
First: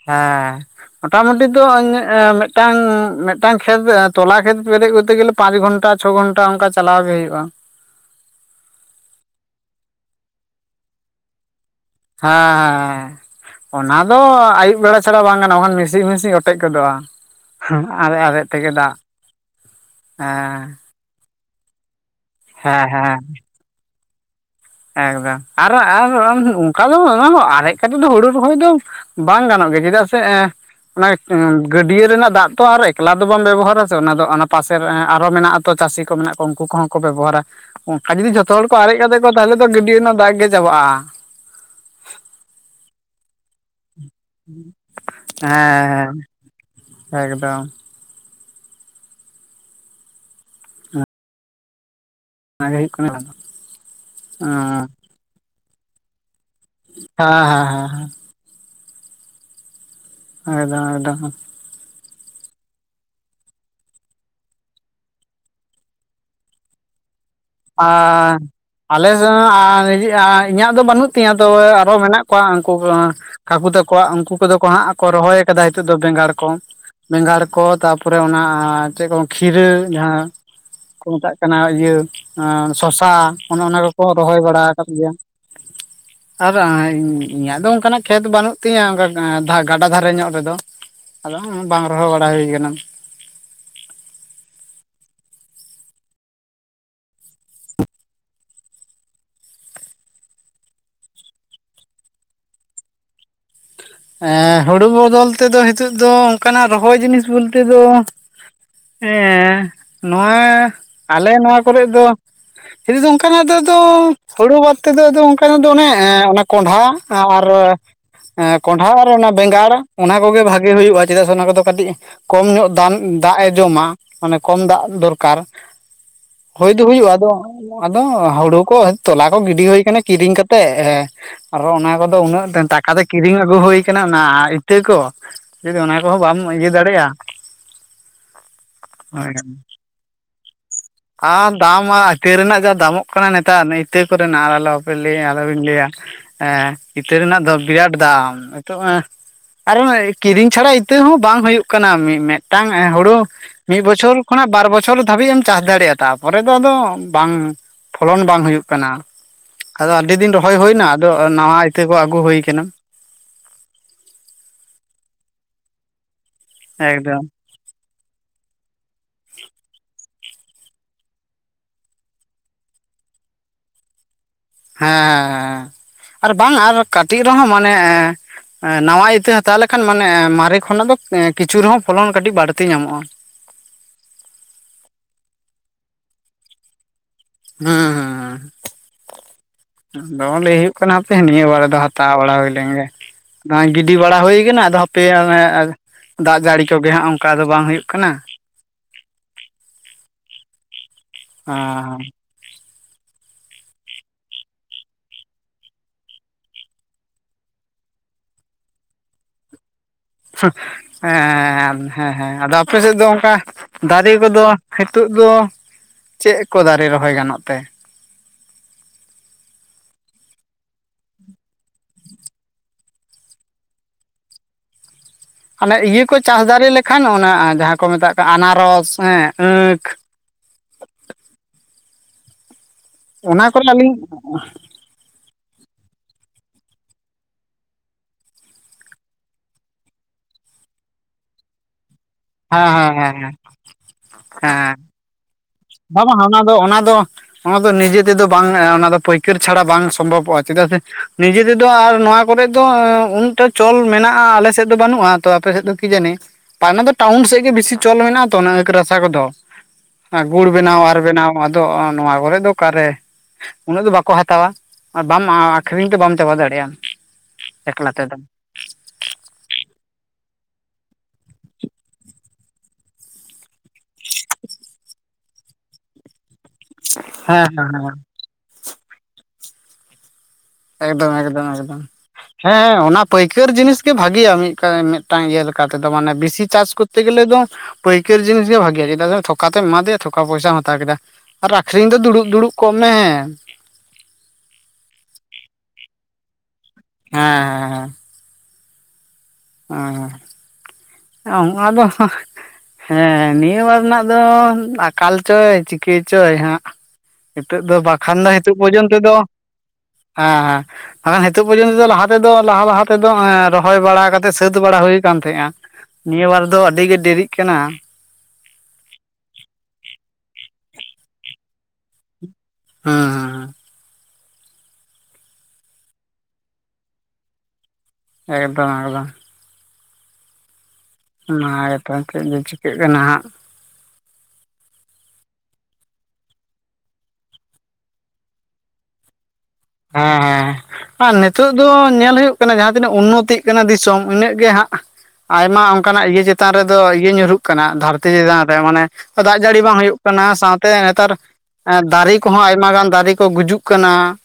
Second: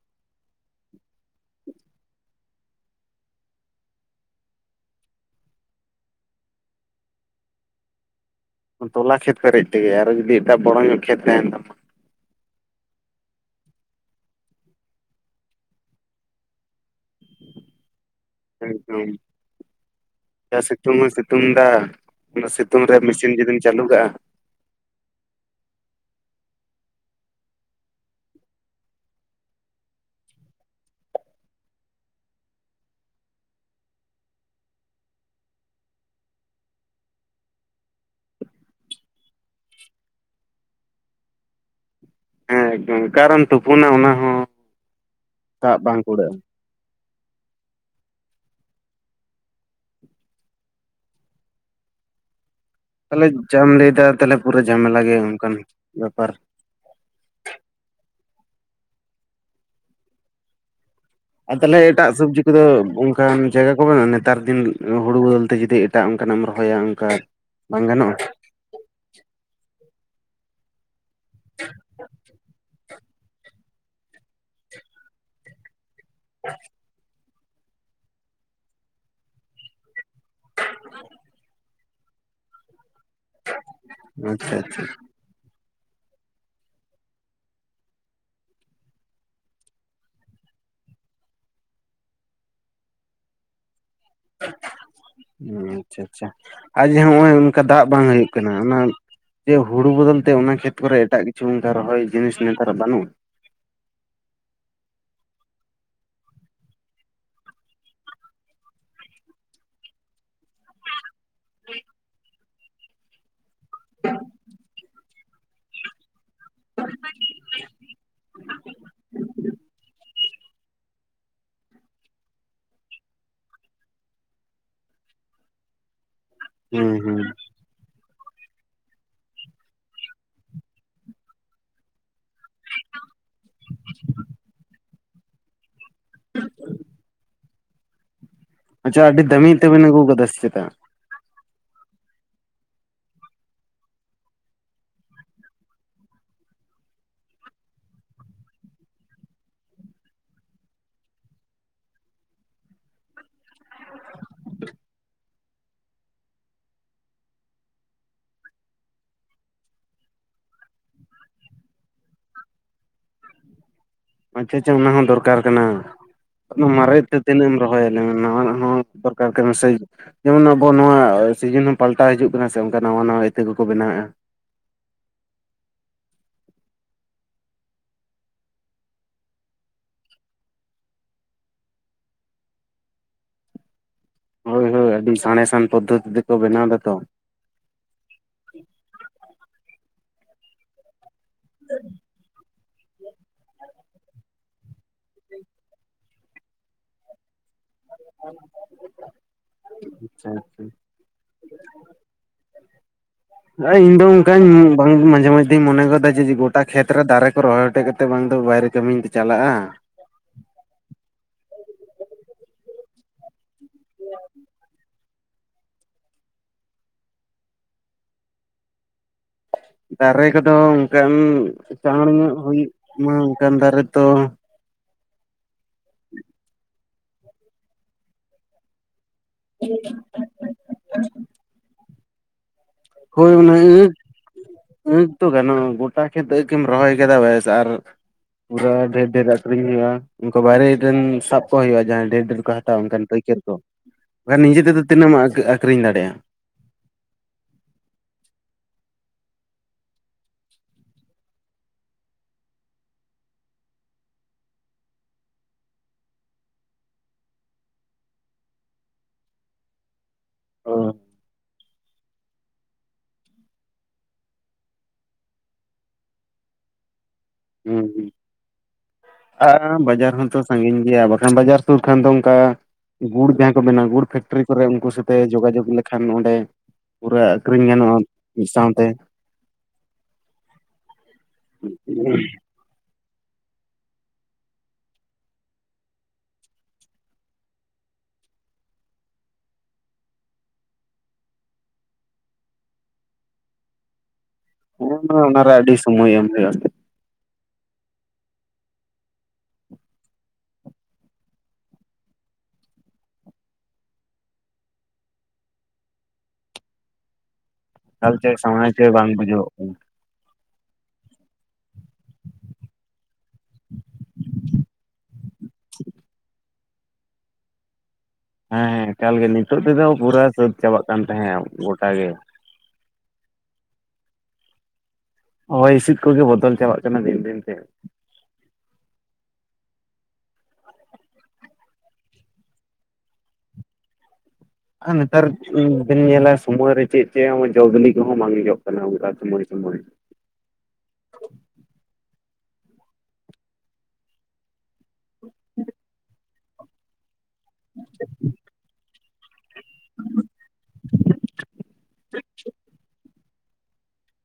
ᱦᱮᱸ ᱢᱚᱴᱟᱢᱩᱴᱤ ᱫᱚ ᱢᱤᱫᱴᱟᱝ ᱢᱤᱫᱴᱟᱝ ᱠᱷᱮᱛ ᱛᱚᱞᱟ ᱠᱷᱮᱛ ᱵᱮᱨᱮᱫ ᱠᱚᱨᱛᱮ ᱜᱮᱞᱮ ᱯᱟᱸᱪ ᱜᱷᱚᱱᱴᱟ ᱪᱷᱚ ᱜᱷᱚᱱᱴᱟ ᱚᱱᱠᱟ ᱪᱟᱞᱟᱣ ᱜᱮ ᱦᱩᱭᱩᱜᱼᱟ ᱛᱚᱞᱟ ᱠᱷᱮᱛ ᱯᱮᱨᱮᱡ ᱛᱮᱜᱮ ᱟᱨᱚ ᱡᱩᱫᱤ ᱮᱴᱟᱜ ᱵᱚᱲᱚ ᱧᱚᱜ ᱠᱷᱮᱛ ᱛᱟᱸᱦᱮᱱ ᱛᱟᱢᱟ ᱦᱮᱸ ᱦᱮᱸᱻ ᱚᱱᱟ ᱫᱚ ᱟᱹᱭᱩᱵ ᱵᱮᱲᱟ ᱪᱷᱟᱲᱟ ᱵᱟᱝ ᱜᱟᱱᱚᱜ-ᱟ ᱢᱮᱥᱤᱱ ᱢᱤᱥᱤᱱ ᱚᱴᱮᱡ ᱜᱚᱫᱚᱜᱼᱟ [UNINTELLIGIBLE] ᱟᱨᱮᱡ ᱟᱨᱮᱡ ᱛᱮᱜᱮ ᱫᱟᱜ [UNINTELLIGIBLE] ᱦᱮᱸ ᱡᱟ ᱥᱤᱛᱩᱝ ᱮ ᱥᱤᱛᱩᱝ ᱮᱫᱟ ᱚᱱᱟ ᱥᱤᱛᱩᱝ ᱦᱮᱸ ᱨᱮ ᱦᱮᱸ ᱢᱮᱥᱤᱱ ᱡᱩᱫᱤᱢ ᱪᱟᱹᱞᱩ ᱠᱟᱜᱼᱟ ᱮᱠᱫᱚᱢ ᱟᱨ ᱟᱨ ᱚᱱᱠᱟ ᱫᱚ ᱵᱟᱝᱟ ᱟᱨᱮᱡ ᱠᱟᱛᱮᱫ ᱫᱚ ᱦᱩᱲᱩ ᱨᱚᱦᱚᱭ ᱫᱚ ᱵᱟᱝ ᱜᱟᱱᱚᱜ ᱜᱮᱭᱟ ᱪᱮᱫᱟᱜ ᱥᱮ ᱮᱸ ᱚᱱᱟ ᱜᱟᱹᱰᱤᱭᱟᱹ ᱨᱮᱱᱟᱜ ᱫᱟᱜ ᱛᱚ ᱟᱨ ᱮᱠᱞᱟ ᱫᱚ ᱵᱟᱢ ᱵᱮᱵᱚᱦᱟᱨᱟ ᱥᱮ ᱚᱱᱟ ᱫᱚ ᱚᱱᱟ ᱯᱟᱥᱮ ᱨᱮ ᱟᱨᱦᱚᱸ ᱢᱮᱱᱟᱜ ᱟᱛᱚ ᱛᱚ ᱪᱟᱹᱥᱤ ᱠᱚ ᱢᱮᱱᱟᱜ ᱠᱚᱣᱟ ᱩᱱᱠᱩ ᱠᱚᱦᱚᱸ ᱠᱚ ᱵᱮᱵᱚᱦᱟᱨᱟ ᱚᱱᱠᱟ ᱡᱩᱫᱤ ᱡᱷᱚᱛᱚ ᱦᱚᱲ ᱠᱚ ᱟᱨᱮᱡ ᱠᱟᱛᱮᱫ ᱛᱟᱦᱚᱞᱮ ᱛᱚ ᱜᱟᱹᱰᱤᱭᱟᱹ ᱨᱮᱱᱟᱜ ᱫᱟᱜ ᱜᱮ ᱪᱟᱵᱟᱜᱼᱟ ᱦᱮᱸ ᱮᱠᱫᱚᱢ ᱚᱠᱟᱨᱮᱢ ᱛᱩᱯᱩᱱᱟ ᱚᱱᱟ ᱦᱚᱸ ᱫᱟᱜ ᱵᱟᱝ ᱦᱮᱸ ᱠᱩᱲᱟᱹᱜᱼᱟ ᱦᱮᱸ ᱮᱠᱫᱚᱢ ᱚᱱᱟᱜᱮ ᱦᱩᱭᱩᱜ ᱠᱟᱱᱟ ᱛᱟᱦᱞᱮ ᱦᱮᱸ ᱡᱟᱢ ᱞᱟᱹᱭᱮᱫᱟ ᱛᱟᱦᱞᱮ ᱯᱩᱨᱟᱹ ᱡᱷᱟᱢᱮᱞᱟ ᱜᱮᱭᱟ ᱚᱱᱠᱟᱱ ᱵᱮᱯᱟᱨ ᱦᱮᱸ ᱦᱮᱸ ᱦᱮᱸ ᱮᱠᱫᱚᱢ ᱮᱠᱫᱚᱢ ᱟᱨ ᱛᱟᱦᱚᱞᱮ ᱮᱴᱟᱜ ᱥᱚᱵᱡᱤ ᱠᱚᱫᱚ ᱚᱱᱠᱟᱱ ᱡᱟᱭᱜᱟ ᱠᱚ ᱢᱮᱱᱟᱜᱼᱟ ᱱᱮᱛᱟᱨ ᱫᱤᱱ ᱦᱩᱲᱩ ᱵᱚᱫᱚᱞ ᱛᱮ ᱡᱩᱫᱤ ᱮᱴᱟᱜ ᱚᱱᱠᱟ ᱱᱟᱜ ᱮᱢ ᱨᱚᱦᱚᱭᱟ ᱚᱱᱠᱟ ᱵᱟᱝ ᱟ ᱜᱟᱱᱚᱜᱼᱟ ᱟᱞᱮ ᱥᱮᱫ ᱤᱧᱟᱹᱜ ᱫᱚ ᱵᱟᱹᱱᱩᱜ ᱛᱤᱧᱟᱹ ᱛᱚᱵᱮ ᱟᱨᱦᱚᱸ ᱢᱮᱱᱟᱜ ᱠᱚᱣᱟ ᱩᱱᱠᱩ ᱠᱟᱠᱩ ᱛᱟᱠᱚᱣᱟ ᱩᱱᱠᱩ ᱠᱚᱫᱚ ᱠᱚ ᱦᱟᱸᱜ ᱠᱚ ᱨᱚᱦᱚᱭ ᱟᱠᱟᱫᱟ ᱱᱤᱛᱚᱜ ᱫᱚ ᱵᱮᱸᱜᱟᱲ ᱠᱚ ᱵᱮᱸᱜᱟᱲ ᱠᱚ ᱛᱟᱯᱚᱨ ᱛᱟᱯᱚᱨᱮ ᱚᱱᱟ ᱪᱮᱫ ᱠᱚ ᱠᱷᱤᱨᱟᱹ ᱡᱟᱦᱟ ᱠᱚ ᱢᱮᱛᱟᱜ ᱠᱟᱱᱟ ᱤᱭᱟᱹ ᱥᱚᱥᱟ ᱚᱱᱮ ᱚᱱᱟ ᱠᱚᱠᱚ ᱨᱚᱦᱚᱭ ᱟᱪᱪᱷᱟ ᱵᱟᱲᱟ ᱟᱠᱟᱫ ᱜᱮᱭᱟ [INAUDIBLE] ᱟᱨ ᱤᱧᱟᱹᱜ ᱫᱚ ᱚᱱᱠᱟᱱᱟᱜ ᱠᱷᱮᱛ ᱵᱟᱹᱱᱩᱜ ᱛᱤᱧᱟᱹ ᱚᱱᱠᱟ ᱜᱟᱰᱟ ᱫᱷᱟᱨᱮ ᱧᱚᱜ ᱨᱮᱫᱚ ᱟᱫᱚ ᱵᱟᱝ ᱨᱚᱦᱚᱭ ᱵᱟᱲᱟ ᱦᱩᱭ ᱟᱠᱟᱱᱟ ᱟᱪᱪᱷᱟ ᱟᱪᱪᱷᱟ ᱟᱨᱮ ᱦᱚᱸᱜᱼᱚᱭ ᱚᱱᱠᱟ ᱫᱟᱜ ᱵᱟᱝ ᱦᱩᱭᱩᱜ ᱠᱟᱱᱟ ᱚᱱᱟ ᱡᱮ ᱦᱩᱲᱩ ᱵᱚᱫᱚᱞᱛᱮ ᱚᱱᱟ ᱠᱷᱮᱛ ᱠᱚᱨᱮ ᱮᱴᱟᱜ ᱠᱤᱪᱷᱩ ᱚᱱᱠᱟ ᱨᱚᱦᱚᱭ ᱡᱤᱱᱤᱥ ᱱᱮᱛᱟᱨᱟᱜ ᱵᱟᱹᱱᱩᱜᱼᱟ᱾ ᱦᱮᱸ ᱦᱩᱲᱩ ᱵᱚᱫᱚᱞ ᱛᱮᱫᱚ ᱱᱤᱛᱚᱜ ᱫᱚ ᱚᱱᱠᱟᱱᱟᱜ ᱨᱚᱦᱚᱭ ᱡᱤᱱᱤᱥ ᱵᱚᱞᱛᱮ ᱫᱚ ᱦᱮᱸ ᱱᱚᱣᱟ ᱟᱞᱮ ᱱᱚᱣᱟ ᱠᱚᱨᱮ ᱫᱚ [UNINTELLIGIBLE] ᱚᱱᱠᱟᱱᱟᱜ ᱫᱚ ᱟᱫᱚ ᱦᱩᱲᱩ ᱵᱟᱫ ᱠᱟᱛᱮᱫᱚ ᱚᱱᱠᱟᱱᱟᱜ ᱫᱚ ᱚ. ᱱᱮ, ᱠᱚᱸᱰᱷᱟ ᱟᱨ ᱮᱸ ᱦ ᱠᱚᱸᱰᱷᱟ ᱟᱨ ᱚᱱᱟ ᱵᱮᱸᱜᱟᱲ ᱚᱱᱟ ᱠᱚᱜᱮ ᱵᱷᱟᱜᱮ ᱦᱩᱭᱩᱜᱼᱟ ᱪᱮᱫᱟᱜ ᱥᱮ ᱚᱱᱟ ᱠᱚᱫᱚ ᱠᱟᱹᱴᱤᱡ ᱠᱚᱢ ᱧᱚᱜ ᱫᱟᱱ ᱫᱟᱜ ᱮ ᱡᱚᱢᱟ ᱢᱟᱱᱮ ᱠᱚᱢ ᱫᱟᱜ ᱫᱚᱨᱠᱟᱨ᱾ [INAUDIBLE] ᱦᱳᱭ ᱫᱚ ᱦᱩᱸ ᱦᱩᱭᱩᱜᱼᱟ, ᱦᱩᱸ ᱟᱫᱚ ᱟᱫᱚ ᱦᱩᱲᱩ ᱠᱚ ᱛᱚᱞᱟ ᱠᱚ ᱜᱤᱰᱤ ᱦᱩᱭ ᱟᱠᱟᱱᱟ ᱠᱤᱨᱤᱧ ᱠᱟᱛᱮᱜ ᱦᱮ ᱟᱨᱚ ᱚᱱᱟ ᱠᱚᱫᱚ ᱩᱱᱟᱹᱜ ᱴᱟᱠᱟ ᱫᱚ ᱠᱤᱨᱤᱝ ᱟᱹᱜᱩ ᱦᱩᱭ ᱟᱠᱟᱱᱟ ᱚᱱᱟ ᱤᱛᱟᱹ ᱠᱚ ᱡᱩᱫᱤ ᱚᱱᱟ ᱠᱚᱦᱚᱸ ᱵᱟᱢ ᱤᱭᱟᱹ ᱫᱟᱲᱮᱭᱟᱜᱼᱟ᱾ ᱟᱪᱪᱷᱟ ᱟᱹᱰᱤ ᱦᱳᱭ ᱫᱟᱹᱢᱤ ᱛᱮᱵᱮᱱ ᱟᱹᱜᱩ ᱟᱠᱟᱫᱟ ᱥᱮ ᱪᱮᱫᱟᱜ? ᱟᱨ ᱫᱟᱢᱟ ᱤᱛᱟᱹ ᱨᱮᱱᱟᱜ ᱡᱟ ᱫᱟᱢᱚᱜ ᱠᱟᱱᱟ ᱱᱮᱛᱟᱨ ᱤᱛᱟᱹ ᱠᱚᱨᱮᱱᱟᱜ ᱟᱞᱚᱯᱮ ᱞᱟᱹᱭᱟ ᱟᱞᱚᱵᱤᱱ ᱞᱟᱹᱭᱟ᱾ ᱦᱮᱸ ᱤᱛᱟᱹ ᱨᱮᱱᱟᱜ ᱫᱚ ᱵᱤᱨᱟᱴ ᱫᱟᱢ ᱱᱤᱛᱚᱜ ᱮᱸ ᱟᱨ ᱚᱱᱮ ᱠᱤᱨᱤᱧ ᱪᱷᱟᱲᱟ ᱤᱛᱟᱹ ᱦᱚᱸ ᱵᱟᱝ ᱦᱩᱭᱩᱜ ᱠᱟᱱᱟ ᱢᱮᱜᱴᱟᱝ ᱦᱳᱲᱳ ᱢᱤᱜ ᱵᱚᱪᱷᱚᱨ ᱠᱷᱚ ᱵᱟᱨ ᱵᱚᱪᱷᱚᱨ ᱫᱷᱟᱵᱤᱡ ᱮᱢ ᱪᱟᱥ ᱫᱟᱲᱮᱭᱟᱜᱼᱟ᱾ [UNINTELLIGIBLE] ᱛᱟᱨ ᱯᱚᱨᱮ ᱫᱚ ᱟᱫᱚ ᱵᱟᱝ ᱯᱷᱚᱞᱚᱱ ᱵᱟᱝ ᱦᱩᱭᱩᱜ ᱠᱟᱱᱟ᱾ ᱟᱫᱚ ᱟᱹᱰᱤ ᱫᱤᱱ ᱨᱚᱦᱚᱭ ᱦᱳᱱᱟ ᱟᱫᱚ ᱱᱟᱣᱟ ᱤᱛᱟᱹ ᱠᱚ ᱟᱹᱜᱩ ᱦᱳ ᱟᱠᱟᱱᱟ᱾ ᱟᱪᱪᱷᱟ ᱟᱪᱷᱟ ᱚᱱᱟ ᱦᱚᱸ ᱫᱚᱨᱠᱟᱨ ᱠᱟᱱᱟ, ᱢᱟᱨᱮ ᱤᱛᱟ ᱮᱠᱫᱚᱢ ᱛᱤᱱᱟᱹᱜ ᱮᱢ ᱨᱚᱦᱚᱭᱟᱞᱮ ᱱᱟᱣᱟ ᱱᱟᱜ ᱦᱚᱸ ᱫᱚᱨᱠᱟᱨ ᱠᱟᱱᱟ ᱥᱮ, ᱡᱮᱢᱚᱱ ᱟᱵᱚ ᱱᱚᱣᱟ ᱥᱤᱡᱛᱱ ᱦᱚᱸ ᱯᱟᱞᱴᱟᱣ ᱦᱤᱡᱩᱜ ᱠᱟᱱᱟ ᱥᱮ ᱚᱱᱠᱟ ᱱᱟᱣᱟ ᱱᱟᱣᱟ ᱤᱛᱟᱹ ᱠᱚᱠᱚ ᱵᱮᱱᱟᱣᱮᱫᱼᱟ᱾ ᱦᱮᱸ ᱟᱨ ᱵᱟᱝ ᱟᱨ ᱠᱟᱹᱴᱤᱡ ᱨᱮᱦᱚᱸ ᱢᱟᱱᱮ ᱮ ᱱᱟᱣᱟ ᱤᱛᱟᱹ ᱦᱟᱛᱟᱣ ᱞᱮᱠᱷᱟᱱ ᱢᱟᱱᱮ ᱢᱟᱨᱮ ᱠᱷᱚᱱᱟᱜ ᱫᱚ ᱠᱤᱪᱷᱩ ᱨᱮᱦᱚᱸ ᱯᱷᱚᱞᱚᱱ ᱠᱟᱹᱴᱤᱡ ᱵᱟᱹᱲᱛᱤ ᱧᱟᱢᱚᱜᱼᱟ᱾ ᱦᱳᱭ ᱦᱳᱭ ᱟᱹᱰᱤ ᱥᱟᱬᱮᱥᱟᱱ ᱯᱚᱫᱽᱫᱷᱚᱛᱤ ᱛᱮᱠᱚ ᱵᱮᱱᱟᱣ ᱫᱟᱛᱚᱰ᱾ ᱦᱩᱸ ᱦᱩᱸ ᱦᱩᱸ ᱫᱚᱢᱮ ᱞᱟᱹᱭ ᱦᱳᱭᱳᱜ ᱠᱟᱱᱟ ᱦᱠᱯᱮ ᱱᱤᱭᱟᱹ ᱵᱟᱲᱟ ᱫᱚ ᱦᱟᱛᱟᱣ ᱵᱟᱲᱟ ᱦᱩᱭ ᱞᱮᱱ ᱜᱮ, ᱟᱫᱚ ᱜᱤᱰᱤ ᱵᱟᱲᱟ ᱦᱩᱭ ᱠᱟᱱᱟ ᱟᱫᱚ ᱯᱮᱭᱟ ᱫᱟᱜ ᱡᱟᱹᱲᱤ ᱠᱚᱜᱮ ᱦᱟᱸᱜ ᱚᱱᱠᱟ ᱫᱚ ᱵᱟᱝ ᱦᱩᱭᱩᱜ ᱠᱟᱱᱟ, [INAUDIBLE] ᱟᱪᱪᱷᱟ ᱟᱪᱪᱷᱟ [UNINTELLIGIBLE] ᱤᱧ ᱫᱚ ᱚᱱᱠᱟᱧ ᱢᱟᱡᱷᱮ ᱢᱟᱡᱫᱷᱮᱧ ᱢᱚᱱᱮ ᱜᱚᱫᱟ ᱡᱮ ᱜᱚᱴᱟ ᱠᱷᱮᱛᱨᱮ ᱫᱟᱨᱮ ᱠᱚ ᱨᱚᱦᱚᱭ ᱦᱚᱴᱮᱡ ᱠᱟᱛᱮ ᱵᱟᱝ ᱫᱚ ᱵᱟᱭᱨᱮ ᱠᱟᱹᱢᱤᱧ ᱛᱮ ᱪᱟᱞᱟᱜᱼᱟ ᱮᱸ ᱦᱮᱸ ᱦᱮᱸ ᱟᱫᱚ ᱟᱯᱮ ᱥᱮᱫ ᱫᱚ ᱚᱱᱠᱟ ᱫᱟᱨᱮ ᱠᱚᱫᱚ ᱦᱤᱛᱚᱜ ᱫᱚ ᱪᱮᱫ ᱠᱚ ᱫᱟᱨᱮ ᱨᱚᱦᱚᱭ ᱜᱟᱱᱚᱜ ᱛᱮ, ᱫᱟᱨᱮ ᱠᱚᱫᱚ ᱚᱱᱠᱟᱱ ᱪᱟᱬ ᱧᱚᱜ ᱦᱩᱭᱩᱜ ᱢᱟ ᱚᱱᱠᱟᱱ ᱫᱟᱨᱮ ᱫᱚ, ᱟᱱᱮ ᱤᱭᱟᱹ ᱠᱚ ᱪᱟᱥ ᱫᱟᱲᱮ ᱞᱮᱠᱷᱟᱱ ᱚᱱᱟ ᱡᱟᱦᱟᱸ ᱠᱚ ᱢᱮᱛᱟᱜ ᱠᱟᱱᱟ ᱟᱱᱟᱨᱚᱥ ᱦᱮᱸ ᱟᱸᱠᱷ, [UNINTELLIGIBLE] ᱟ. ᱚᱱᱟ ᱠᱚᱨᱮ ᱟᱹᱞᱤᱧ ᱠᱷ ᱜᱟᱱᱚᱜ ᱜᱚᱴᱟ ᱠᱷᱮᱛ ᱟ. ᱠᱮᱢ ᱨᱚᱦᱚᱭ ᱠᱮᱫᱟ ᱵᱮᱥ ᱟᱨ, ᱯᱩᱨᱟᱹ ᱰᱷᱮᱨ ᱰᱷᱮᱨ ᱟᱠᱷᱨᱤᱧ ᱦᱳᱭᱳᱜᱼᱟᱠᱩ ᱵᱟᱭᱨᱮ ᱥᱟᱵ ᱠᱚ ᱦᱳᱭᱳᱜᱼᱟ ᱡᱟᱦᱟᱸ ᱰᱷᱮ ᱠᱚ ᱦᱮᱸ ᱦᱟᱛᱟᱣᱟ ᱦᱮᱸ ᱚᱱᱠᱟᱱ ᱦᱮᱸ ᱦᱮᱸ ᱯᱟᱹᱭᱠᱟᱹᱨ ᱠᱚ, ᱵᱟᱠᱷᱟᱱ ᱱᱤᱡᱮ ᱦᱮᱸ ᱛᱮᱫᱚ ᱛᱤᱱᱟᱹᱜ ᱮᱢ ᱟᱠᱷᱨᱤᱧ ᱵᱟᱝ ᱫᱟᱲᱮᱭᱟᱜᱼᱟ᱾ ᱵᱟᱝ ᱚᱱᱟ ᱫᱚ ᱚᱱᱟ ᱫᱚ ᱚᱱᱟ ᱫᱚ ᱱᱤᱡᱮ ᱛᱮᱫᱚ ᱵᱟᱝ ᱚᱱᱟ ᱫᱚ ᱯᱟᱹᱭᱠᱟᱹᱨ ᱪᱷᱟᱲᱟ ᱵᱟᱝ ᱥᱚᱢᱵᱷᱚᱵᱚᱜᱼᱟ ᱪᱮᱫᱟᱜ ᱥᱮ ᱱᱤᱡᱮ ᱛᱮᱫᱚ ᱟᱨ ᱱᱚᱣᱟ ᱠᱚᱨᱮ ᱫᱚ ᱩᱱᱟᱹᱜᱴᱟ ᱪᱚᱞ ᱢᱮᱱᱟᱜᱼᱟ᱾ ᱟᱞᱮᱥᱮᱫ ᱫᱚ ᱵᱟᱹᱱᱩᱜᱼᱟ ᱛᱚ ᱟᱯᱮ ᱥᱮᱫ ᱫᱚ ᱠᱤ ᱡᱟᱹᱱᱤᱡ᱾ ᱯᱟᱱᱟ ᱫᱚ ᱴᱟᱣᱩᱱ ᱥᱮᱫ ᱜᱮ ᱵᱤᱥᱤ ᱪᱚᱞ ᱢᱮᱱᱟᱜ ᱟ ᱛᱚ ᱚᱱᱟ ᱟᱹᱠ ᱨᱟᱥᱟ ᱠᱚᱫᱚ ᱜᱩᱲ ᱚ ᱵᱮᱱᱟᱣ ᱟᱨ ᱵᱮᱱᱟᱣ ᱟᱫᱚ ᱱᱚᱣᱟ ᱠᱚᱨᱮ ᱫᱚ ᱚᱠᱟᱨᱮ᱾ ᱩᱱᱟᱹᱜ ᱫᱚ ᱵᱟᱠᱚ ᱦᱟᱛᱟᱣᱟ ᱟᱨ ᱵᱟᱢ ᱟᱠᱷᱨᱤᱧ ᱛᱮ ᱵᱟᱢ ᱪᱟᱵᱟ ᱫᱟᱲᱮᱭᱟᱜᱼᱟ᱾ ᱦᱩᱸ ᱮᱠᱞᱟ ᱦᱩᱸ ᱛᱮᱫᱚ ᱮ ᱵᱟᱡᱟᱨ ᱦᱚᱸᱛᱚ ᱥᱟᱺᱜᱤᱧ ᱜᱮᱭᱟ ᱵᱟᱠᱷᱟᱱ ᱵᱟᱡᱟᱨ ᱥᱩᱨ ᱠᱷᱟᱱ ᱫᱚ ᱚᱱᱠᱟ ᱜᱩᱲ ᱡᱟᱦᱟᱸ ᱠᱚ ᱢᱮᱱᱟ ᱜᱩᱲ ᱯᱷᱮᱠᱴᱨᱤ ᱠᱚᱨᱮ ᱩᱱᱠᱩ ᱥᱟᱛᱮ ᱡᱳᱜᱟᱡᱳᱜᱽ ᱞᱮᱠᱷᱟᱱ ᱚᱸᱰᱮ ᱯᱩᱨᱟᱹ ᱦᱮᱸ ᱦᱮᱸ ᱟᱹᱠᱷᱨᱤᱧ ᱜᱟᱱᱚᱜᱼᱟ ᱢᱤᱫ ᱥᱟᱶᱛᱮ᱾ ᱮᱠᱫᱚᱢ ᱮᱠᱫᱚᱢ ᱮᱠᱫᱚᱢ ᱦᱮᱸ ᱚᱱᱟ ᱯᱟᱹᱭᱠᱟᱹᱨ ᱡᱤᱱᱤᱥ ᱜᱮ ᱵᱷᱟᱜᱮᱭᱟ ᱢᱤᱫ ᱢᱤᱫᱴᱟᱝ ᱤᱭᱟᱹ ᱞᱮᱠᱟᱛᱮᱫᱚ ᱢᱟᱱᱮ ᱵᱤᱥᱤ ᱪᱟᱥ ᱠᱚᱨᱛᱮ ᱜᱮᱞᱮ ᱫᱚ ᱯᱟᱹᱭᱠᱟᱹᱨ ᱡᱤᱱᱤᱥ ᱜᱮ ᱵᱷᱟᱜᱮᱭᱟ, ᱪᱮᱫᱟᱜ ᱥᱮ ᱛᱷᱚᱠᱟᱛᱮᱢ ᱮᱢᱟ ᱫᱮᱭᱟ ᱛᱷᱚᱠᱟ ᱯᱚᱭᱥᱟᱢ ᱦᱟᱛᱟᱣ ᱠᱮᱫᱟ ᱾ ᱟᱨ ᱟᱠᱷᱨᱤᱧ ᱫᱚ ᱫᱩᱲᱩᱵ ᱫᱩᱲᱩᱵ ᱠᱚᱜ ᱢᱮ ᱾ ᱦᱮᱸ ᱚᱱᱟᱨᱮ ᱟᱹᱰᱤ ᱥᱚᱢᱳᱚᱭ ᱮᱢ ᱦᱩᱭᱩᱜᱼᱟ ᱾ ᱦᱮᱸ ᱦᱮᱸᱻ ᱦᱸ ᱚᱝᱹ ᱟᱫᱚ ᱦᱮᱸ ᱱᱤᱭᱟᱹ ᱵᱟᱨ ᱨᱮᱱᱟᱜ ᱫᱚ ᱟᱠᱟᱞ ᱪᱚᱭ ᱪᱤᱠᱟᱹᱭ ᱪᱚᱭ ᱦᱟᱸᱜ ᱾ ᱱᱤᱛᱚᱜ ᱫᱚ ᱮᱠᱟᱞ ᱵᱟᱠᱷᱟᱱ ᱫᱚ ᱪᱮ ᱱᱤᱛᱚᱜ ᱥᱟᱶᱟᱭ ᱪᱮ ᱯᱚᱨᱡᱚᱱᱛᱮ ᱵᱟᱝ ᱫᱚ, ᱵᱩᱡᱷᱟᱹᱣᱚᱜ ᱠᱟᱱᱟ ᱦᱮᱸ ᱦᱮᱸᱟᱱ ᱱᱤᱛᱚᱜ ᱯᱚᱨᱡᱚᱱᱛᱚ ᱞᱟᱦᱟ ᱛᱮᱫᱚ ᱞᱟᱦᱟ ᱞᱟᱦᱟ ᱛᱮᱫᱚ ᱮᱸ ᱨᱚᱦᱚᱭ ᱵᱟᱲᱟ ᱠᱟᱛ ᱛᱮ ᱥᱟᱹᱛ ᱵᱟᱲᱟ ᱦᱩᱭ ᱟᱠᱟᱱ ᱛᱟᱦᱮᱸᱜᱼᱟ, ᱱᱤᱭᱟᱹ ᱵᱟᱨ ᱫᱚ ᱟᱹᱰᱤ ᱜᱮ ᱰᱮᱨᱤᱜ ᱠᱟᱱᱟ ᱾ ᱦᱮᱸ ᱦᱮᱸ ᱮᱠᱟᱞ ᱜᱮ ᱱᱤᱛᱳᱜ ᱛᱮᱫᱚ ᱯᱩᱨᱟᱹ ᱥᱟᱹᱛ ᱪᱟᱵᱟᱜ ᱠᱟᱱ ᱛᱟᱦᱮᱸᱫ ᱜᱚᱴᱟ ᱜᱮ ᱾ ᱦᱮᱸ ᱦᱮᱸ ᱦᱮᱸ ᱦᱚᱳᱭ ᱦᱤᱸᱥᱤᱫ ᱠᱚᱜᱮ ᱵᱚᱫᱚᱞ ᱪᱟᱞᱵᱟᱜ ᱠᱟᱱᱟ ᱫᱤᱱ ᱫᱤᱱ ᱛᱮ ᱾ ᱮᱠᱫᱚᱢ ᱮᱠᱫᱚᱢ ᱚᱱᱟ ᱜᱮᱛᱚ ᱪᱮᱫ ᱜᱮ ᱪᱤᱠᱟᱹᱜ ᱠᱟᱱᱟ ᱦᱟᱸᱜ ᱾ ᱟᱨ ᱱᱮᱛᱟᱨ ᱵᱮᱱ ᱧᱮᱞᱟ ᱥᱚᱢᱚᱭ ᱨᱮ ᱪᱮᱫ ᱪᱮᱫ ᱡᱚ ᱵᱞᱤ ᱠᱚᱦᱚᱸ ᱵᱟᱝᱧᱚᱜ ᱠᱟᱱᱟᱼᱟ, ᱥᱚᱢᱚᱭ ᱥᱚᱢᱚᱭ ᱦᱮᱸ ᱦᱮᱸᱸ ᱟᱨ ᱱᱤᱛᱳᱜ ᱫᱚ ᱧᱮᱞ ᱦᱩᱭᱩᱜ ᱠᱟᱱᱟ, ᱡᱟᱦᱟᱸ ᱛᱤᱱᱟᱹᱜ ᱩᱱᱚᱛᱤᱜ ᱠᱟᱱᱟ ᱫᱤᱥᱚᱢ ᱤᱱᱟᱹᱜ ᱜᱮ ᱦᱟᱸᱜ, ᱟᱭᱢᱟ ᱚᱱᱠᱟᱱᱟᱜ ᱤᱭᱟᱹ ᱪᱮᱛᱟᱱ ᱨᱮᱫᱚ ᱤᱭᱟᱹ ᱧᱩᱨᱦᱩᱜ ᱠᱟᱱᱟ, ᱫᱷᱟᱹᱨᱛᱤ ᱪᱮᱛᱟᱱ ᱨᱮ ᱢᱟᱱᱮ ᱫᱟᱜ ᱡᱟᱹᱲᱤ ᱵᱟᱝ ᱦᱩᱭᱩᱜ ᱠᱟᱱᱟ, ᱥᱟᱶᱛᱮ ᱱᱮᱛᱟᱨ ᱫᱟᱨᱮ ᱠᱚᱦᱚᱸ ᱟᱭᱢᱟ ᱜᱟᱱ ᱫᱟᱨᱮ ᱠᱚ ᱜᱩᱡᱩᱜ ᱠᱟᱱᱟ ᱾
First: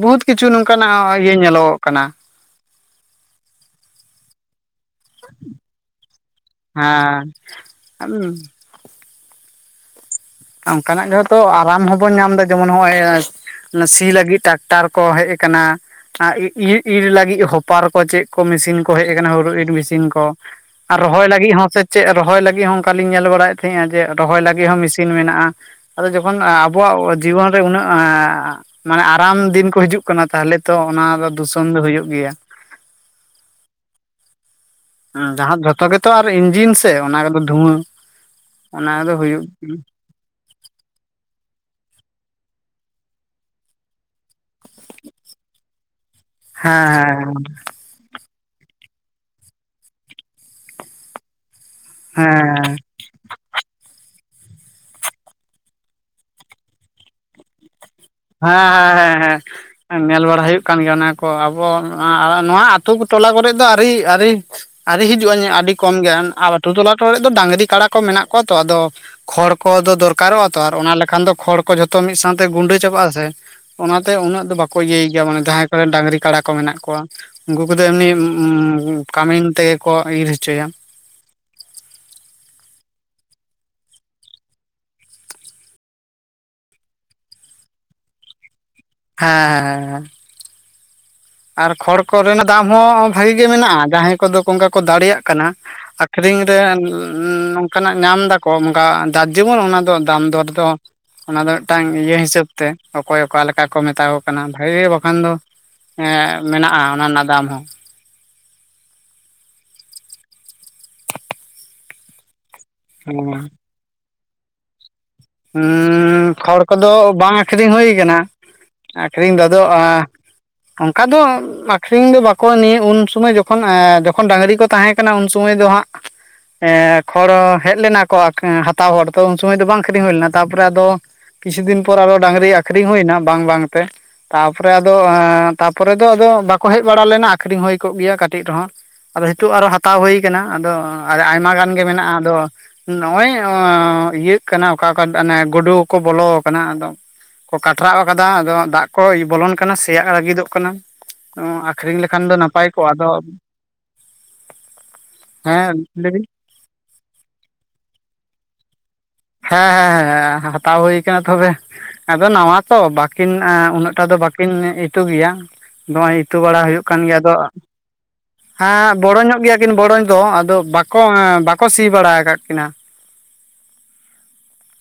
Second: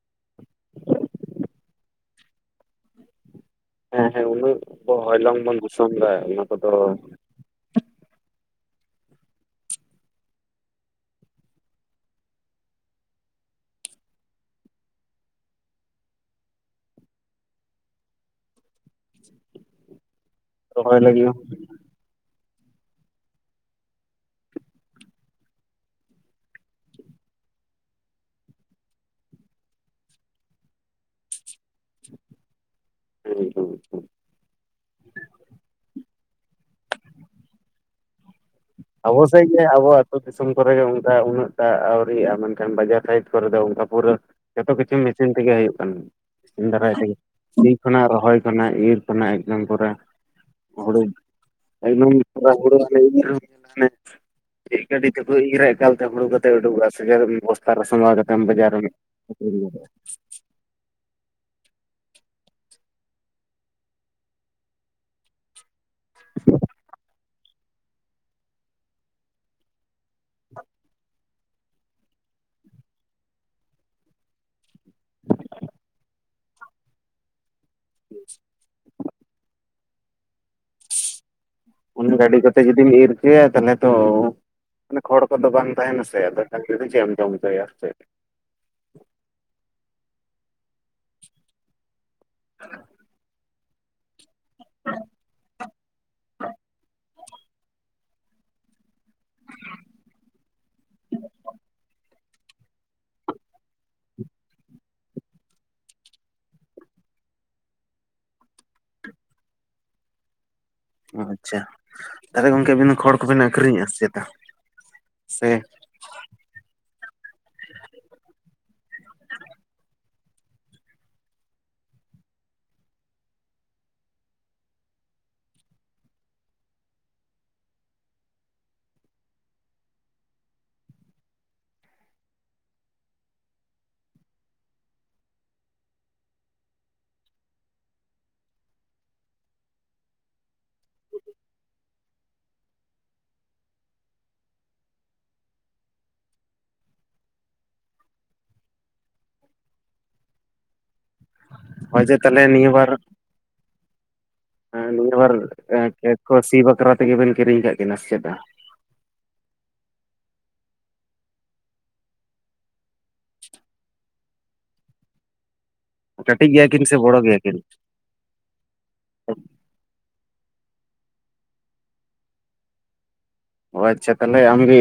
ᱵᱚᱦᱩᱛ ᱠᱤᱪᱷᱩ ᱱᱚᱝᱠᱟᱱᱟᱜ ᱤᱭᱟᱹ ᱧᱮᱞᱚᱜᱚᱜ ᱠᱟᱱᱟ ᱾ ᱦᱮᱸ ᱦᱮᱸ ᱩᱱᱟᱹᱜ ᱦᱚᱭᱞᱚᱝ ᱵᱚᱱ ᱜᱩᱥᱚᱱ ᱞᱮ ᱦᱮᱸ [UNINTELLIGIBLE] ᱚᱱᱠᱟᱱᱟᱜ ᱡᱚᱛᱚ ᱟᱨᱟᱢ ᱦᱚᱸᱵᱚᱱ ᱧᱟᱢ ᱮᱫᱟ ᱡᱮᱢᱚᱱ ᱱᱚᱜᱼᱚᱭ, ᱥᱤ ᱞᱟᱹᱜᱤᱫ ᱴᱨᱟᱠᱴᱟᱨ ᱠᱚ ᱦᱮᱡ ᱟᱠᱟᱱᱟ ᱾ ᱤᱨ ᱤᱨ ᱞᱟᱹᱜᱤᱫ ᱦᱚᱯᱟᱨ ᱠᱚ ᱪᱮᱫ, ᱢᱮᱥᱤᱱ ᱠᱚ ᱦᱮᱡ ᱟᱠᱟᱱᱟ ᱦᱩᱲᱩ ᱤᱨ ᱢᱮᱥᱤᱱ ᱠᱚ ᱟᱨ ᱨᱚᱦᱚᱭ ᱞᱟᱹᱜᱤᱫ ᱦᱚᱸ ᱥᱮ ᱪᱮᱫ ᱨᱚᱦᱚᱭ ᱞᱟᱹᱜᱤᱫ ᱦᱚᱸ ᱚᱱᱠᱟᱞᱤᱧ ᱧᱮᱞ ᱵᱟᱲᱟᱭᱮᱫ ᱛᱟᱦᱮᱸᱼᱟ ᱡᱮ ᱨᱚᱦᱚᱭ ᱞᱟᱹᱜᱤᱫ ᱦᱚᱸ ᱢᱮᱥᱤᱱ ᱢᱮᱱᱟᱜᱼᱟ ᱾ ᱟᱫᱚ ᱡᱚᱠᱷᱚᱱ ᱟᱵᱚᱣᱟᱜ ᱡᱤᱵᱚᱱ ᱨᱮ ᱩᱱᱟᱹᱜ [UNINTELLIGIBLE] ᱢᱟᱱᱮ ᱟᱨᱟᱢ ᱫᱤᱱ ᱠᱚ ᱦᱤᱡᱩᱜ ᱠᱟᱱᱟ, ᱛᱟᱦᱞᱮ ᱛᱚ ᱚᱱᱟ ᱫᱚ ᱫᱩᱥᱚᱱ ᱫᱚ ᱦᱩᱭᱩᱜ ᱜᱮᱭᱟ ᱾ [UNINTELLIGIBLE] ᱡᱟᱦᱟᱸ ᱡᱷᱚᱛᱚ ᱜᱮᱛᱚ ᱟᱨ ᱤᱧᱡᱤᱱ ᱥᱮ, ᱚᱱᱟᱫᱚ ᱫᱷᱩᱣᱟᱹ ᱾ ᱟᱵᱚ ᱥᱮᱡ ᱟᱵᱚᱣᱟ ᱛ ᱫᱤᱥᱚᱢ ᱠᱚᱨᱮᱜ ᱚᱱᱠᱟ ᱩᱱᱟᱹᱜ ᱴᱟᱜ ᱟᱹᱣᱨᱤᱜᱼᱟ, ᱢᱮᱱᱠᱷᱟᱱ ᱵᱟᱡᱟᱨ ᱥᱟᱭᱤᱰ ᱠᱚᱨᱮ ᱫᱚ ᱚᱱᱠᱟ ᱯᱩᱨᱟᱹ, ᱡᱚᱛᱚ ᱠᱤᱪᱷᱩ ᱢᱮᱥᱤᱱ ᱛᱮᱜᱮ ᱦᱩᱭᱩᱜ ᱠᱟᱱᱟ, ᱦᱮᱸ ᱤᱥᱤᱱ ᱫᱟᱨᱟᱭ ᱦᱮᱸ ᱛᱮᱜᱮ ᱠᱟᱱᱟ ᱨᱚᱦᱚᱭ ᱠᱟᱱᱟ, ᱤᱨ ᱠᱟᱱᱟ, ᱮᱠᱫᱚᱢ ᱯᱚᱨᱮ ᱦᱩᱲᱩ ᱮᱜᱫᱚᱢ ᱯᱩᱨᱟ ᱦᱮᱸ ᱦᱩᱲᱩ [UNINTELLIGIBLE] ᱢᱟᱱᱮ ᱤᱜ ᱜᱟᱹᱰᱤ ᱛᱮᱠᱚ ᱤᱨᱟ ᱮᱠᱟᱞᱛᱮ ᱦᱩᱲᱩ ᱠᱟᱛᱮ ᱩᱰᱩᱠᱚᱜᱼᱟ ᱥᱮ ᱵᱚᱥᱛᱟ ᱨᱮ ᱥᱚᱸᱟᱣ ᱠᱟᱛᱮ ᱦᱮᱸ ᱦᱮᱸ ᱦᱮᱸ ᱦᱮᱸ, ᱧᱮᱞ ᱵᱟᱲᱟ ᱦᱩᱭᱩᱜ ᱠᱟᱱ ᱜᱮᱭᱟ ᱚᱱᱟ ᱠᱚ ᱟᱵᱚ ᱱᱚᱣᱟ ᱟᱹᱛᱩ ᱴᱚᱞᱟ ᱠᱚᱨᱮ ᱫᱚ ᱟᱹᱨᱤ ᱟᱹᱨᱤ ᱟᱨᱤ ᱦᱤᱡᱩᱜ ᱟᱹᱧ ᱟᱹᱰᱤ ᱠᱚᱢ ᱜᱮᱭᱟ ᱟᱨ ᱟᱛᱩ ᱴᱚᱞᱟ ᱴᱚᱨᱮ ᱫᱚ ᱰᱟᱹᱟᱝᱨᱤ ᱠᱟᱰᱟ ᱠᱚ ᱢᱮᱱᱟᱜ ᱠᱚᱣᱟ ᱛᱚ, ᱟᱫᱚ ᱠᱷᱚᱲ ᱠᱚᱫᱚ ᱫᱚᱨᱠᱟᱨᱚᱜᱼᱟ ᱛᱚ, ᱟᱨ ᱚᱱᱟ ᱞᱮᱠᱷᱟᱱ ᱫᱚ ᱠᱷᱚᱲ ᱠᱚ ᱡᱷᱚᱛᱚ ᱢᱤᱫ ᱥᱟᱶᱛᱮ ᱜᱩᱸᱰᱟᱹᱭ ᱪᱟᱵᱟᱜᱼᱟ ᱥᱮᱮ ᱚᱱᱟᱛᱮ ᱩᱱᱟᱹᱜ ᱫᱚ ᱵᱟᱠᱚ ᱤᱭᱟᱹᱭ ᱜᱮᱭᱟ ᱢᱟᱱᱮ ᱡᱟᱦᱟᱸᱭ ᱠᱚᱨᱮᱱ ᱰᱟᱝᱨᱤ ᱠᱟᱰᱟ ᱠᱚ ᱢᱮᱱᱟᱜ ᱠᱚᱣᱟ ᱾ ᱩᱱᱠᱩ ᱠᱚᱫᱚ ᱮᱢᱱᱤ ᱠᱟᱹᱢᱤ ᱛᱮᱜᱮ ᱠᱚ ᱤᱨ ᱦᱚᱪᱚᱭᱟ ᱾ ᱩᱱ ᱜᱟᱹᱰᱤ ᱠᱚᱛᱮ ᱡᱫᱤ ᱢᱤᱨᱪ ᱛᱟᱦᱚᱞᱮ ᱛᱚ ᱢᱟᱱᱮ ᱠᱷᱚᱲ ᱠᱚᱫᱚ ᱵᱟᱝ ᱛᱟᱦᱮᱱᱟ ᱥᱮ, ᱟᱫᱚ ᱰᱟᱝᱨᱤ ᱡᱚᱢ ᱪᱚᱭᱟ? ᱦᱮᱸ ᱦᱮᱸ ᱦᱮᱸᱻ ᱟᱨ ᱠᱷᱚᱲ ᱠᱚᱨᱮᱱᱟᱜ ᱫᱟᱢ ᱦᱚᱸ ᱵᱷᱟᱜᱤ ᱜᱮ ᱢᱮᱱᱟᱜᱼᱟ, ᱡᱟᱦᱟᱸᱭ ᱠᱚᱫᱚ ᱚᱱᱠᱟ ᱠᱚ ᱫᱟᱲᱮᱭᱟᱜ ᱠᱟᱱᱟ ᱾ ᱟᱠᱷᱨᱤᱧ ᱨᱮ ᱱᱚᱝᱠᱟᱱᱟᱜ ᱧᱟᱢ ᱫᱟᱠᱚ, ᱚᱱᱠᱟ ᱡᱟᱨ ᱡᱮᱢᱚᱱ ᱚᱱᱟ ᱫᱚ ᱫᱟᱢ ᱫᱚᱨ ᱫᱚ ᱾ ᱚᱱᱟ ᱫᱚ ᱢᱤᱫᱴᱟᱝ ᱤᱭᱟᱹ ᱦᱤᱥᱟᱹᱵ ᱛᱮ, ᱚᱠᱚᱭ ᱚᱠᱟ ᱞᱮᱠᱟ ᱠᱚ ᱢᱮᱛᱟᱣ ᱠᱟᱱᱟ, ᱵᱷᱟᱜᱤ ᱜᱮ ᱵᱟᱠᱷᱟᱱ ᱫᱚ ᱾ ᱮᱸ ᱢᱮᱱᱟᱜᱼᱟ ᱚᱱᱟ ᱨᱮᱱᱟᱜ ᱫᱟᱢ ᱦᱚᱸ᱾ ᱟᱪᱪᱷᱟ ᱛᱟᱦᱚᱞᱮ ᱜᱚᱝᱠᱮ ᱟᱹᱵᱤᱱ ᱠᱷᱚᱲ ᱠᱚᱵᱤᱱ ᱦᱚᱸ ᱟᱹᱠᱷᱨᱤᱧᱮᱜᱼᱟ ᱥᱮ ᱪᱮᱛᱟ? ᱥᱮ ᱩᱸ ᱠᱷᱚᱲ ᱠᱚᱫᱚ ᱵᱟᱝ ᱟᱠᱷᱨᱤᱧ ᱦᱩᱭᱩ ᱠᱟᱱᱟ, ᱟᱠᱷᱨᱤᱧ ᱫᱚ ᱟᱫᱚ ᱚᱱᱠᱟ ᱫᱚ ᱟᱠᱷᱨᱤᱧ ᱫᱚ ᱵᱟᱠᱚ ᱱᱤᱭᱟᱹ ᱩᱱ ᱥᱚᱢᱚᱭ ᱡᱚᱠᱷᱚᱱ ᱡᱚᱠᱷᱚᱱ ᱰᱟᱝᱝᱨᱤ ᱠᱚ ᱛᱟᱦᱮᱸ ᱠᱟᱱᱟ ᱩᱱ ᱥᱩᱚᱢᱚᱭ ᱫᱚ ᱦᱟᱸᱜ, ᱮ ᱠᱷᱚᱲ ᱦᱮᱡ ᱞᱮᱱᱟ ᱠᱚ ᱦᱟᱛᱟᱣ ᱦᱚᱲ ᱛᱚ ᱩᱱ ᱥᱚᱢᱚᱭ ᱫᱚ ᱵᱟᱝ ᱟᱹᱠᱷᱨᱤᱤᱧ ᱦᱩᱭ ᱞᱮᱱᱟ᱾ ᱛᱟᱨᱯᱚᱨᱮ ᱟᱫᱚ- ᱠᱤᱪᱷᱩ ᱫᱤᱱ ᱯᱚᱨ ᱟᱨᱚ ᱰᱟᱝᱨᱤ ᱟᱠᱷᱨᱤᱧ ᱦᱩᱭᱱᱟ ᱵᱟᱝ ᱵᱟᱝᱛᱮ ᱛᱟᱯᱚᱨᱮ ᱟᱫᱚ ᱛᱟᱯᱚᱨᱮ ᱫᱚ ᱟᱫᱚ ᱵᱟᱠᱚ ᱦᱮᱡ ᱵᱟᱲᱟ ᱞᱮᱱᱟ ᱟᱠᱷᱨᱤᱧ ᱦᱩᱭ ᱠᱚᱜ ᱜᱮᱭᱟ ᱠᱟᱹᱴᱤᱡ ᱨᱮᱦᱚᱸ᱾ ᱟᱫᱚ ᱱᱤᱛᱚᱜ ᱟᱨᱚ ᱦᱟᱛᱟᱣ ᱦᱩᱭ ᱠᱟᱱᱟ ᱟᱫᱚ ᱟᱭᱢᱟ ᱜᱟᱱ ᱜᱮ ᱢᱮᱱᱟᱜᱼᱟ᱾ ᱟᱫᱚ ᱱᱚᱜᱼ ᱚᱚᱭ ᱤᱭᱟᱹᱜ ᱠᱟᱱᱟ ᱚᱠᱟ ᱚᱠᱟ ᱚᱱᱮ ᱜᱩᱰᱩ ᱠᱚ ᱵᱚᱞᱚ ᱟᱠᱟᱱᱟ ᱟᱫᱚ ᱠᱚ ᱠᱟᱴᱨᱟᱣ ᱟᱠᱟᱫᱟ ᱟᱫᱚ ᱫᱟᱜ ᱠᱚ ᱵᱚᱞᱚᱱ ᱠᱟᱱᱟ ᱥᱮᱭᱟᱜ ᱞᱟᱹᱜᱤᱫᱚᱜ ᱠᱟᱱᱟ᱾ ᱟᱹᱠᱷᱨᱤᱧ ᱦᱚᱭ ᱡᱮ ᱞᱮᱠᱷᱟᱱ ᱫᱚ ᱛᱟᱦᱚᱞᱮ ᱱᱟᱯᱟᱭ ᱱᱤᱭᱟᱹ ᱵᱟᱨ ᱠᱚᱜᱼᱟ ᱟᱫᱚ ᱱᱤᱭᱟᱹ ᱵᱟᱨ ᱦᱮᱸ ᱞᱟᱹᱭ ᱠᱮᱛ ᱠᱚ ᱥᱤ ᱵᱟᱠᱷᱨᱟ ᱛᱮᱜᱮᱵᱤᱱ ᱠᱤᱨᱤᱧ ᱠᱟᱜ ᱠᱤᱱᱟᱹ ᱥᱮ ᱪᱮ ᱫᱟ᱾ ᱦᱮᱸ ᱦᱮᱸ ᱦᱮᱸ ᱦᱟᱛᱟᱣ ᱦᱩᱭ ᱠᱟᱱᱟ ᱛᱚᱵᱮ ᱟᱫᱚ ᱱᱟᱣᱟ ᱛᱚ ᱵᱟᱠᱤᱱ ᱩᱱᱟᱹᱜᱴᱟ ᱫᱚ ᱵᱟᱹᱠᱤᱱ ᱤᱛᱩ ᱜᱮᱭᱟ᱾ ᱱᱚᱜᱼᱚᱭ ᱤᱛᱩ ᱠᱟᱹᱴᱤᱡ ᱵᱟᱲᱟ ᱜᱮᱭᱟ ᱦᱩᱭᱩᱜ ᱠᱤᱱ ᱥᱮ ᱠᱟᱱ ᱵᱚᱲᱚ ᱜᱮᱭᱟ ᱛᱚ ᱠᱤᱱ ᱦᱮᱸ ᱵᱚᱲᱚᱧᱚᱜ ᱜᱮᱭᱟ ᱠᱤᱱ ᱵᱚᱲᱚᱡ ᱫᱚ ᱟᱫᱚ ᱵᱟᱠᱚᱸ ᱵᱟᱠᱚ ᱥᱤ ᱵᱟᱲᱟ ᱟᱠᱟᱫ ᱠᱤᱱᱟ᱾ ᱚ ᱟᱪᱪᱷᱟ ᱛᱟᱦᱚᱞᱮ ᱟᱢᱜᱮ